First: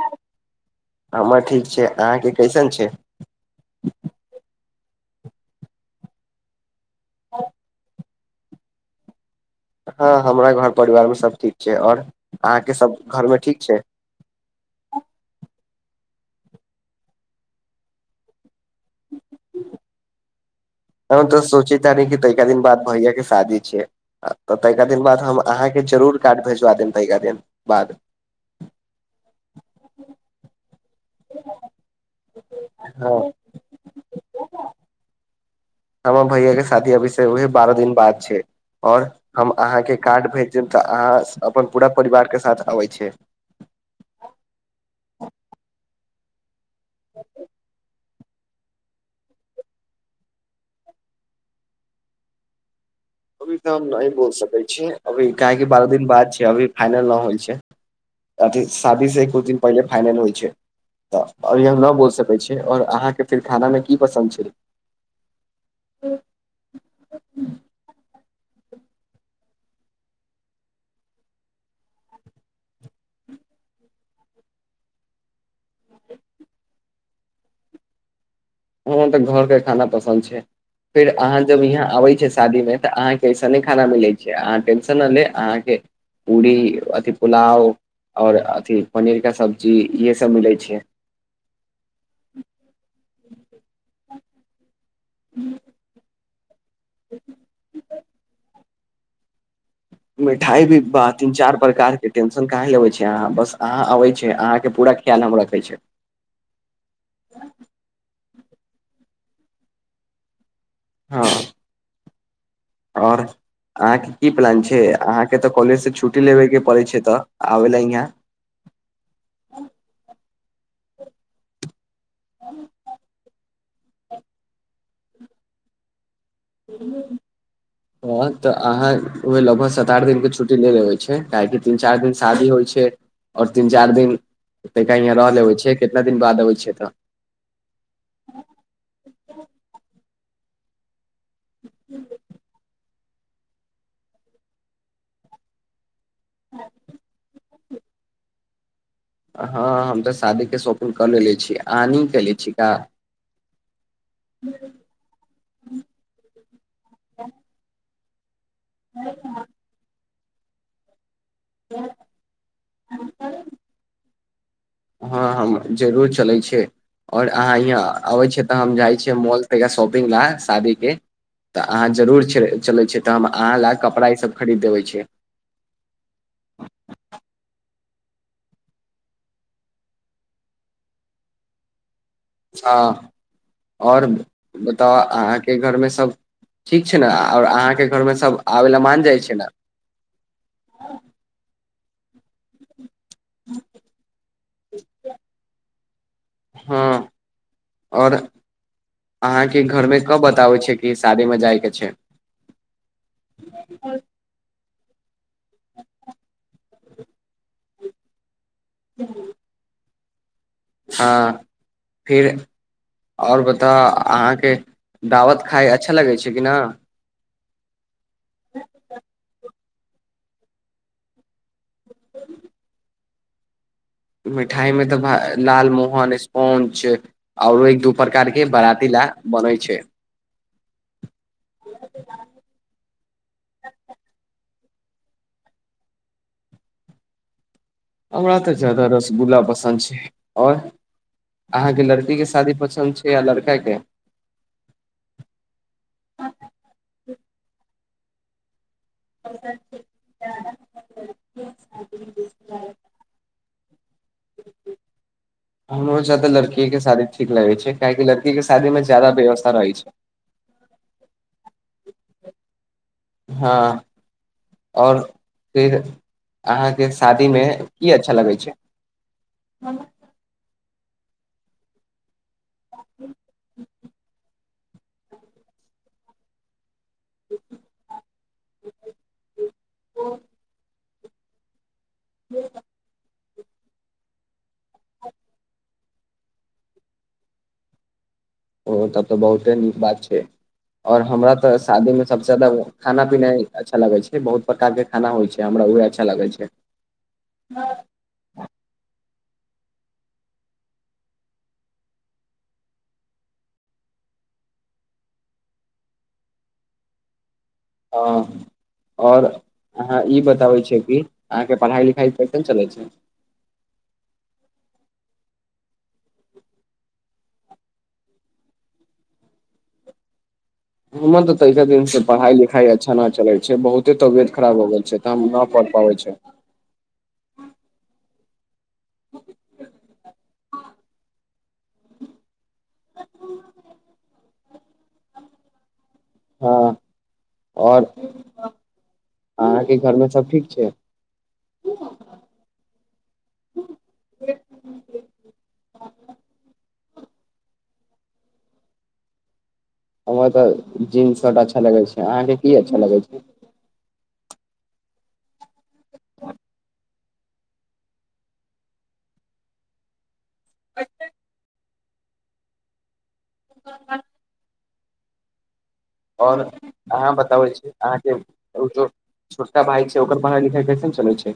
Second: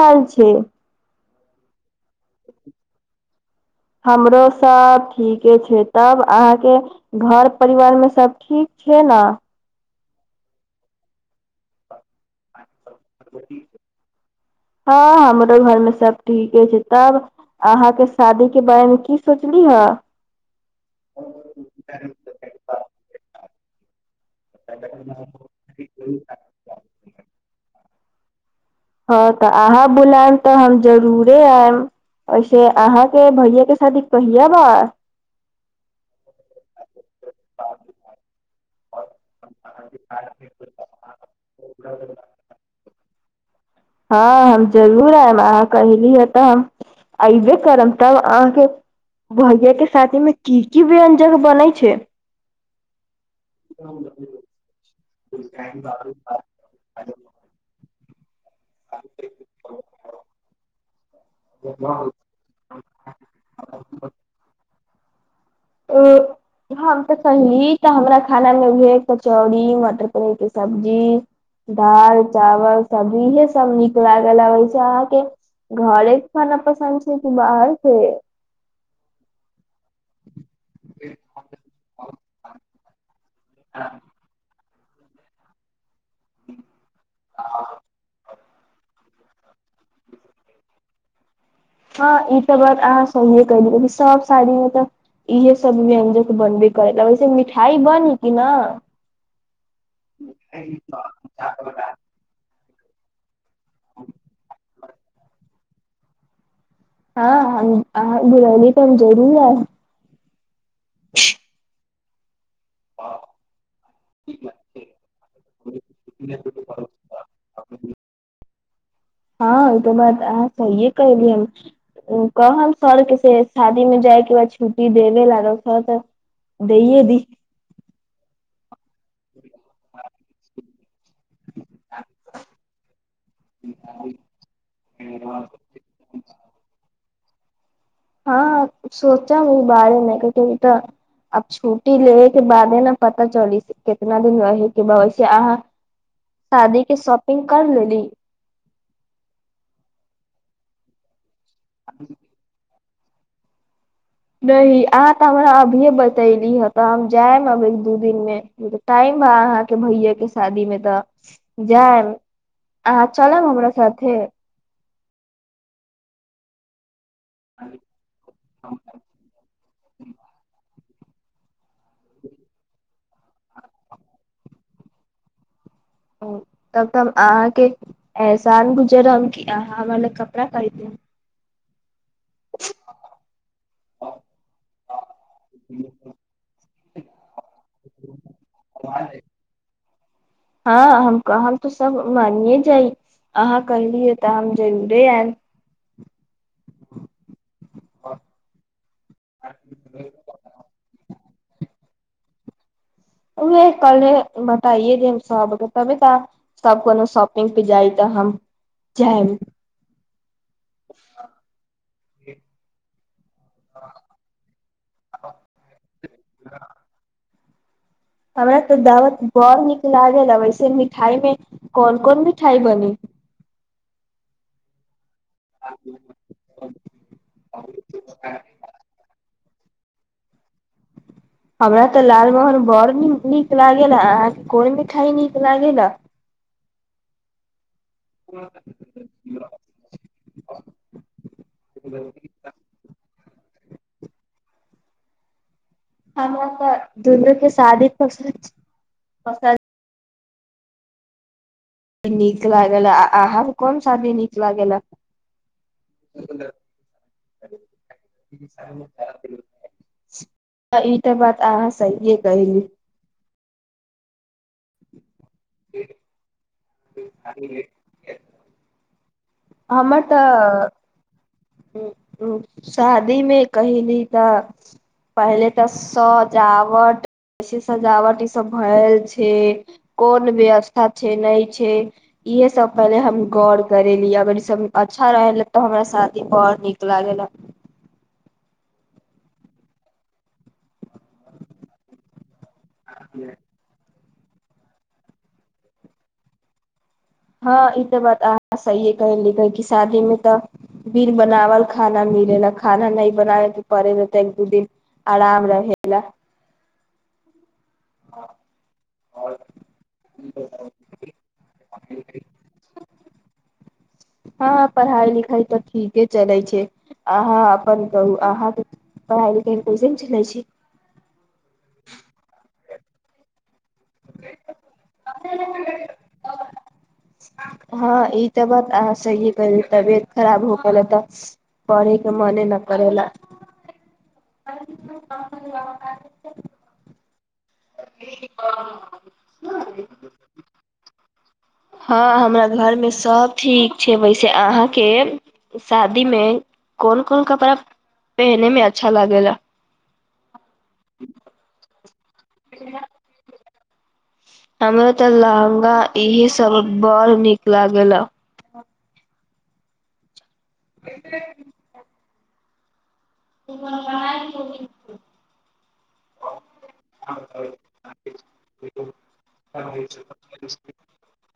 आएल छै हमर ठीक छै अहाँके कैसन छै हमरो सब ठीके छै तब अहाँके घर परिवार मे सब ठीक छै ने हँ हमरा घर परिवार मे सब ठीक आओर अहाँके सब घरमे ठीक छै हँ हमरो घर मे सब ठीके छै तब अहाँके शादी के बारेमे की सोचली ह हमे तऽ सोचिता न कि दिन बाद भैय के साादी छै तऽ तनिका दिन बाद हम अहाँकेँ जरूर कार्ड भेजबा देब तनिका दिन बाद हँ तऽ अहाँ बुलायम तऽ हम जरूरे आयब ऐसे हँ अहाँके भैय के शादी कहिय बा हमर भैय के शादी अभिष बारह दिन बाद छै ओर हम अहाँके कार्ड भेज देब तऽ अहाँ अपन पूरा परिवारके साथ अबै छै हँ हम जरूर आयब अहाँ कहली है तऽ हम अऐबे करब तब अहाँके भैया के साथी मे की की व्यंजन बनै छै अभी तऽ हम नहि बोल सकै छी अभी काहे कि बारह दिन बाद छै अभी फाइनल नहि होइ छै अथि शादी से कुछ दिन पहिले फाइनल होइ छै तऽर ई हम नहि बोल सकैत छी आओर अहाँकेँ फेर खानामे की पसन्द छै ओ हम तऽ सही तऽ हमरा खाना मे भ कचौड़ी मटर पनीर के सब्जी दाल चावल सब्जी इहे सब नीक लागलबै छै अहाँके घरे खानना पसन्द छै कि बाहर छै हमरा तऽ घर के खाना पसन्द छै फेर अहाँ जब यहाँ आबै छैिय शादी मे तऽ अहाँके खाना मिलै छै अह टेंन ले अहाँके पूरी अथि पुलाव आओर अथि पनीर के सब्जी इहे सब मिलै छै हँ ई तऽ बात अहाँ सहिए क द सब शादीमे तऽ इह सब व्यंजन बनबे करै वैसे मिठाइ बनी कि न मिठाइ भी बा तीन चार प्रकार के टेंशन काईल अबईय छी अहाँ बस अहाँ अबै छीय अहाँके पूरा ख्याल हम रखै छी हँ हम अहाँ बुरैली तऽ हम जरूर है हँ आओर अहाँके की प्लान छै अहाँके तऽ कॉलेज से छुट्टी लेबे के पड़ैय छै तऽ आबे ले इहाँ हँ ई तऽ बात अहाँ सहिए कहलिय कहब सर के से शादी में जाइके बा छुट्टी देबे ला तऽ दैये दी तऽ अहाँ लगभग सात आठ दिन के छुट्टी ले लेबै काहेकि तीन चारि दिन शादी होइ छै आओर तीन चारि दिन तैका यहाँ रह लेबै छै कितना दिन बाद अबै छै तऽ हँ सोचब ई बारेमे कियक ई तऽ अब छुटी लेैबे के बादे न पता चलि केतना दिन रहैके बा ओहिसे अहाँ शादी के शॉपिंग कर लेली हँ हम तऽ शादीके शॉपिंग कऽ लेे छी आहाँ नहि कएले छी का नहि अहाँ तऽ हमरा अभीेए बतैली ह तऽ हम जायब अब एक दू दिन मे टाइम आ अहाँके भैये के शादी मे तऽ जायब अहाँ चलब हमरा साथे हँ हम जरूर चलै छियै और अहाँ यहाँ अबे छियै तऽ हम जाय छियै मॉल त शॉपिंग ला शादी के तऽ अहाँ जरूर च चलै छियै तऽ हम अहाँ लए कऽ कपड़ा इसभ खरीद देबै छी [inaudible] तब तऽ हम अहाँके एहसान गुजर रहम कि अहाँ हम ल कपड़ा खरीदू हँ और बताउ अहाँके घर में सब ठीक छैयने आउर अहाँके घर में सब आबेला मानि जाइ छै ना हँ हम कह हम तऽ सब मानिये जाइ अहाँ कहलियै तऽ हम जरूरे आयब हँ आओर अहाँके घर में कब बताबैइ छै कि शादी में जाइके छै उहे कल्हे आइे जे सब ताबे ताऽ सब कोनो शॉपिंग पे जाइ तऽ हम जायम हां फिर और बता अहाँके दावत खाय अच्छा लगैइ छै कि न हमरा तऽ दावत बड़ नीक लागेला वैसे मिठाई में कोन कोन मिठाई बनी [inaudible] मिठाइ मे तऽ लाल मोहन स्पोन्ज आउरो एक दू प्रकारके बराती ला बनैइ छैइ हमरा तऽ लालमोहन बड़ नीक नीक लागेला कोइ मिठाइ नीक लागेेला हमरा तऽ ज्यादा रसगुल्ला पसन्द छै आओर अहाँके लड़कीके शादी पसन्द छै या लड़का के हमरा तऽ दुनू के शादी पसंद छै [unintelligible] नीक लागेला आहां के कोन शादी नीक लागेला हमरो सब के तऽ लड़किये के शादी ठीक लगै छै काहे कि लड़कीके शादीमे ज्यादा व्यवस्था रहै छै [unintelligible] ई बात अहाँ सहिए कहली हां और फिर अहाँके शादी में की अच्छा लगै छै हमर तऽ ह शादी में कहिली तऽ पहिले तऽ सजावट सजावट भए छै कोन व्यवस्था छै नई छै इहे सब पहिले हम गौर करेली अगर ई सब अच्छा रहल तऽ हमरा साथ बर नीक लागेला ओ तब तऽ बहुते नीक बात छैइ और हमरा त शादी में सबसे जादा खाना पीना ही अच्छा लागै छैइ बहुत प्रकार के खाना होइ छैइ हमरा उहे अच्छा लगैइ छैइ हँ ई तऽ बात आहां सहीए कहेली कह क शादीं तऽ बिन बनावल खाना मिले ला खाना नई बनाबे के पड़ैय तऽ एक दू दिन आराम रहेला हंअ् और अहाँ ई बताबै छैय कि अहाँके पढ़ाइ लिखाइ कैसन चलैइ छैइ हँ पढ़ाइ लिखाइ तऽ ठीके चलैइ छैइ अहाँ अपन कहू अहाँके पढ़ाई लिखाई कैसन चलैइ छैइ हमर त तैहि दिन से पढ़ाई लिखाई अच्छा न चलैइ छैइ बहुते तबियत खराब हो गेल छैइ त हम न पढ़ पाबे छै [inaudible] हँअ ई तऽ बात अह सहिए कह तबियत खराब हो गेल तऽ पढ़े के मने न करेला [inaudible] [unintelligible] हँ आओर अहाँके घरमे सब ठीक छै हँ हमरा घरमे सभ ठीक छै वैसे अहाँके शादी में कोन कोन कपड़ा पेहने में अच्छा लागेेला हमरा तऽ जींस शर्ट अच्छा लगै छै अहाँके की अच्छा लागै छै हमरा तऽ लहंगा इहे सब बड़ नीक लागेला [inaudible] [unintelligible] आओर अहाँ बताबै छी अहाँके उ दो छोटा भाइ छै ओकर पढ़ाइ लिखाइ कैसन चलै छै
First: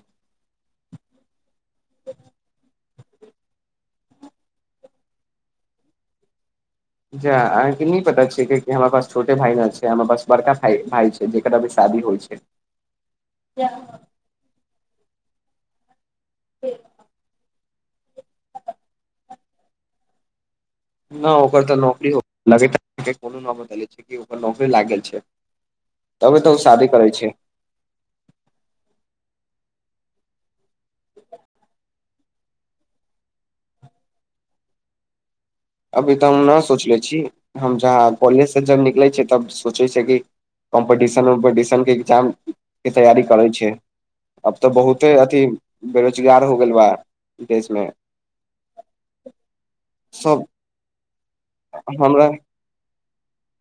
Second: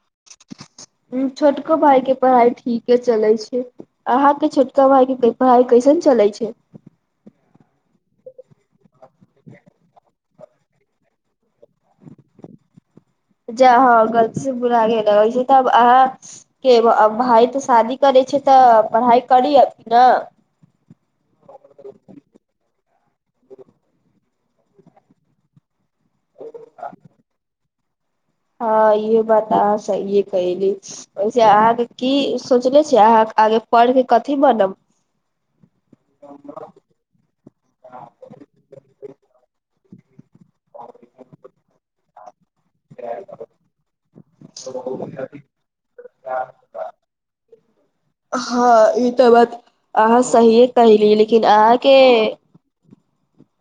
ह छोटको भाइ के पढ़ाइ ठीके छै चलै छै अहाँके छोटका भाई के पढ़ाइ कैसन चलै छै अहाँ के नहि पता छिय क हमरा पास छोटे भाई न छै हमरा पास बड़का भाई छै जे जा हँ गलती से बोला गेल त अहाँ के भाय तऽ शादी करै छै तऽ पढ़ाइ करी अथी न नहि ओकर तऽ नौकरी हो [unintelligible] छै ओकर नौकरी लाग गेल छै तब तऽ ओ शादी करै छै हँ इहे बात अहाँ सहिए कहली वैसे अहाँके की सोचले छी अहाँ आगे पढ़के कथि बनब [inaudible] अभी तऽ हम न सोचले छी हम जहाँ कॉलेजसँ जब निकलै छियै तब सोचै छियै कि कम्पिटिशन उम्पिटिशन के एगजाम के तैयारी करै छै अब तऽ बहुते अथी बेरोजगार हो गेल बा देश मे हँ ई तऽ बात अहाँ सब सहिए कहली लेकिन अहाँके हमरा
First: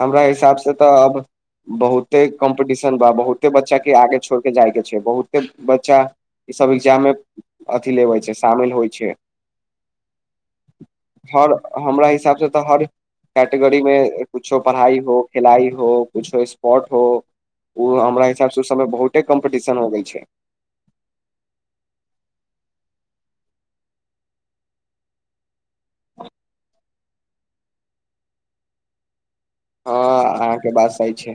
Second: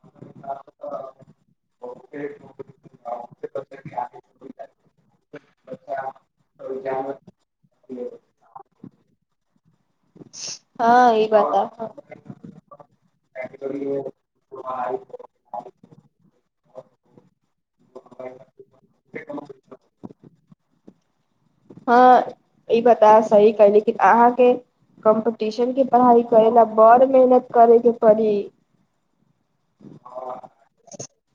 हमरा हिसाब से तऽ अब बहुते कम्पीटिशन बा बहुते बच्चाके आगे छोड़ि कऽ जायके छै बहुते बच्चा ई सब एग्जाम मे अथि लेबै छै शामिल होइ छै हँ ई हर हमरा हिसाबसँ हर कैटेगरी मे कुछो पढ़ाई हो खेलाइ हो बात किुछु स्पोर्ट हो ओ हमरा हिसाब सँ ओ सबय बहुते कॉम्पटिशन हो गेल छै [inaudible] हँ ई बता सही कहलि लेकिन अहाँके कम्पिटिशन के पढ़ाइ करै ला बड़ मेहनत करेके पड़ी हँ अहाँके बात सही छै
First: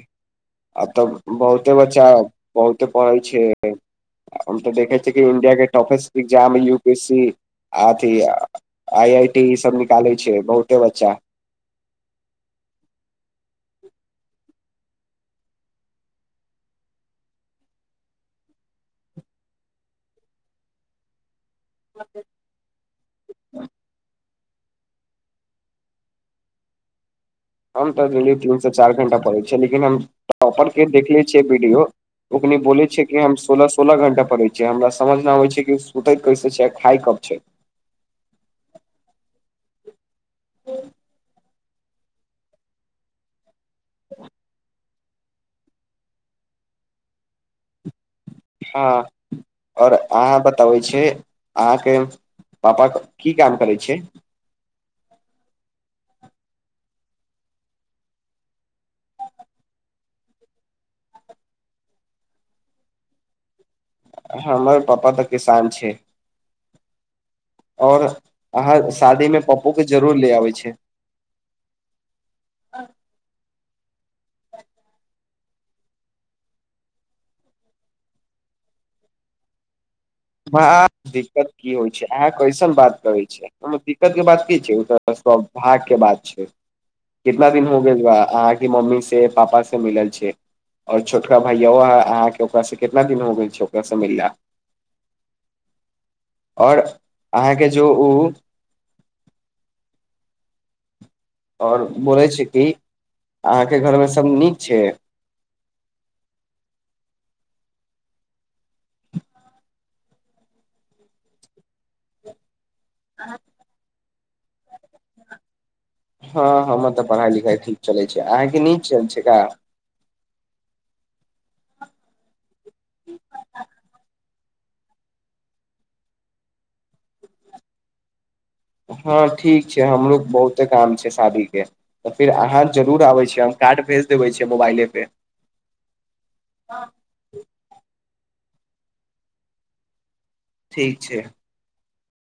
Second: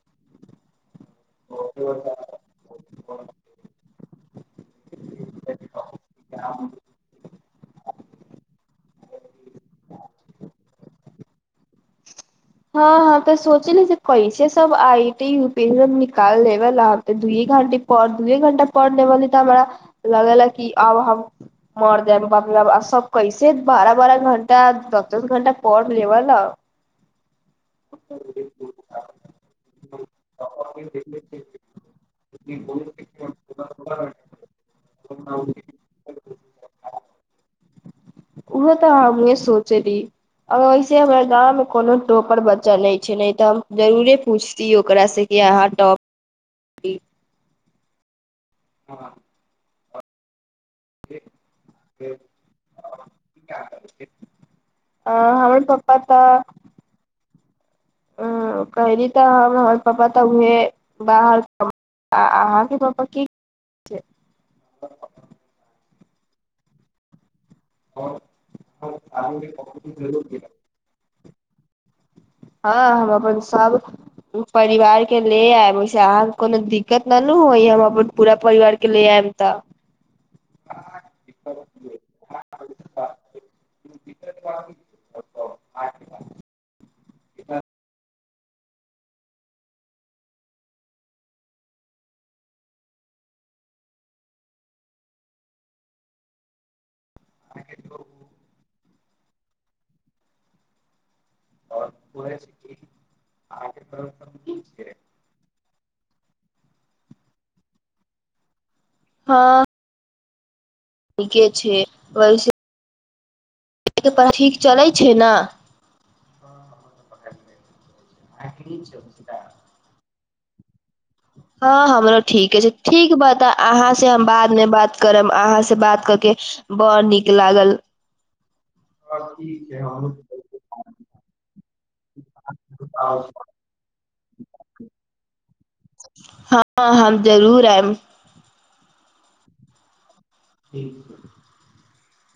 आ तब बहुते बच्चा बहुते पढ़ै छै हम तऽ देखै छिय कि इंडिया के टाफेस इग्जाम ह यू पी एस सी आथी आइ आइ टी ई सब निकाले छै बहुते बच्चा हँ हँ त सोचली जे कइसे सब I I T U P M निकालेबे ला दुए घंटे दुए घंटा पढ़ लेबे त हम लगेला कि आब हम मर जाइब बाप रे बाप सब कैसे बारह बारह घण्टा दस दस घंटा पढ़ लेबेला हम तऽ डेली तीनसँ चारि घण्टा पढ़ैत छियै लेकिन हम टॉपर के देखले छियै वीडियो ओकनी बोल छै कि हम सोलह सोलह घण्टा पढै छियै हमरा समझ न आबै छै कि सुते कैसे छै खाय कख छै उहो तऽ हम नहि सोचे रियै वैसे हमरा गाँव मे कोनो टोपर बच्चा नहि छै नहि तऽ जरूरे पूछती ओकरासँ कि अहाँ टॉप हँ आओर अहाँ बता तऽ ओइ छै अहाँके पापा की काम करै छै आ हमर पप्पा तऽ ह कहली तऽ हम हमर पापा तऽ उहे बाहर कमबै आ अहाँके पापा की हमर पापा तऽ किसान छै और अहाँ शादीमे पप्पो के जरूर ले आबै छै हँ हम अपन सब [inaudible] परिवार के ले आयब ओहिसे अहाँके कोनो दिक्कत न नु होय हम अपन पूरा परिवार के ले आयम तऽ म्हा दिक्कत की होइ छै अहाँ कैसन बात करै छियै ओमे दिक्कत के बात की छै ओ त सौभाग्य के बात छै कितना दिन हो गेल बा अहाँके मम्मी से पापा से मिलल छै और छोटका भैयवा हां अहाँके ओकरासँ कितना दिन हो गेल छै ओकरासँ मिलला और अहाँके जो ओ और बोलै छै कि अहाँके घरमे सभ नीक छै हँ नीके छै भविष्य अहां के पढ़ाई ठीक चलै छै न हँ हमर तऽ पढ़ाइ लिखाइ ठीक चलै छै अहाँके नीक चलै छै का हँ हमरो ठीके छै ठीक बा त अहाँ से हम बात अपने बात करब अहाँ से बात कऽ के बड़ नीक लागल हँ ठीक छै हमरो बहुते काम छै शादी के तऽ फेर अहाँ जरूर आबै छियै हम कार्ड भेज देबे छियै मोबाइले पे हँ हम जरूर आयब ठीक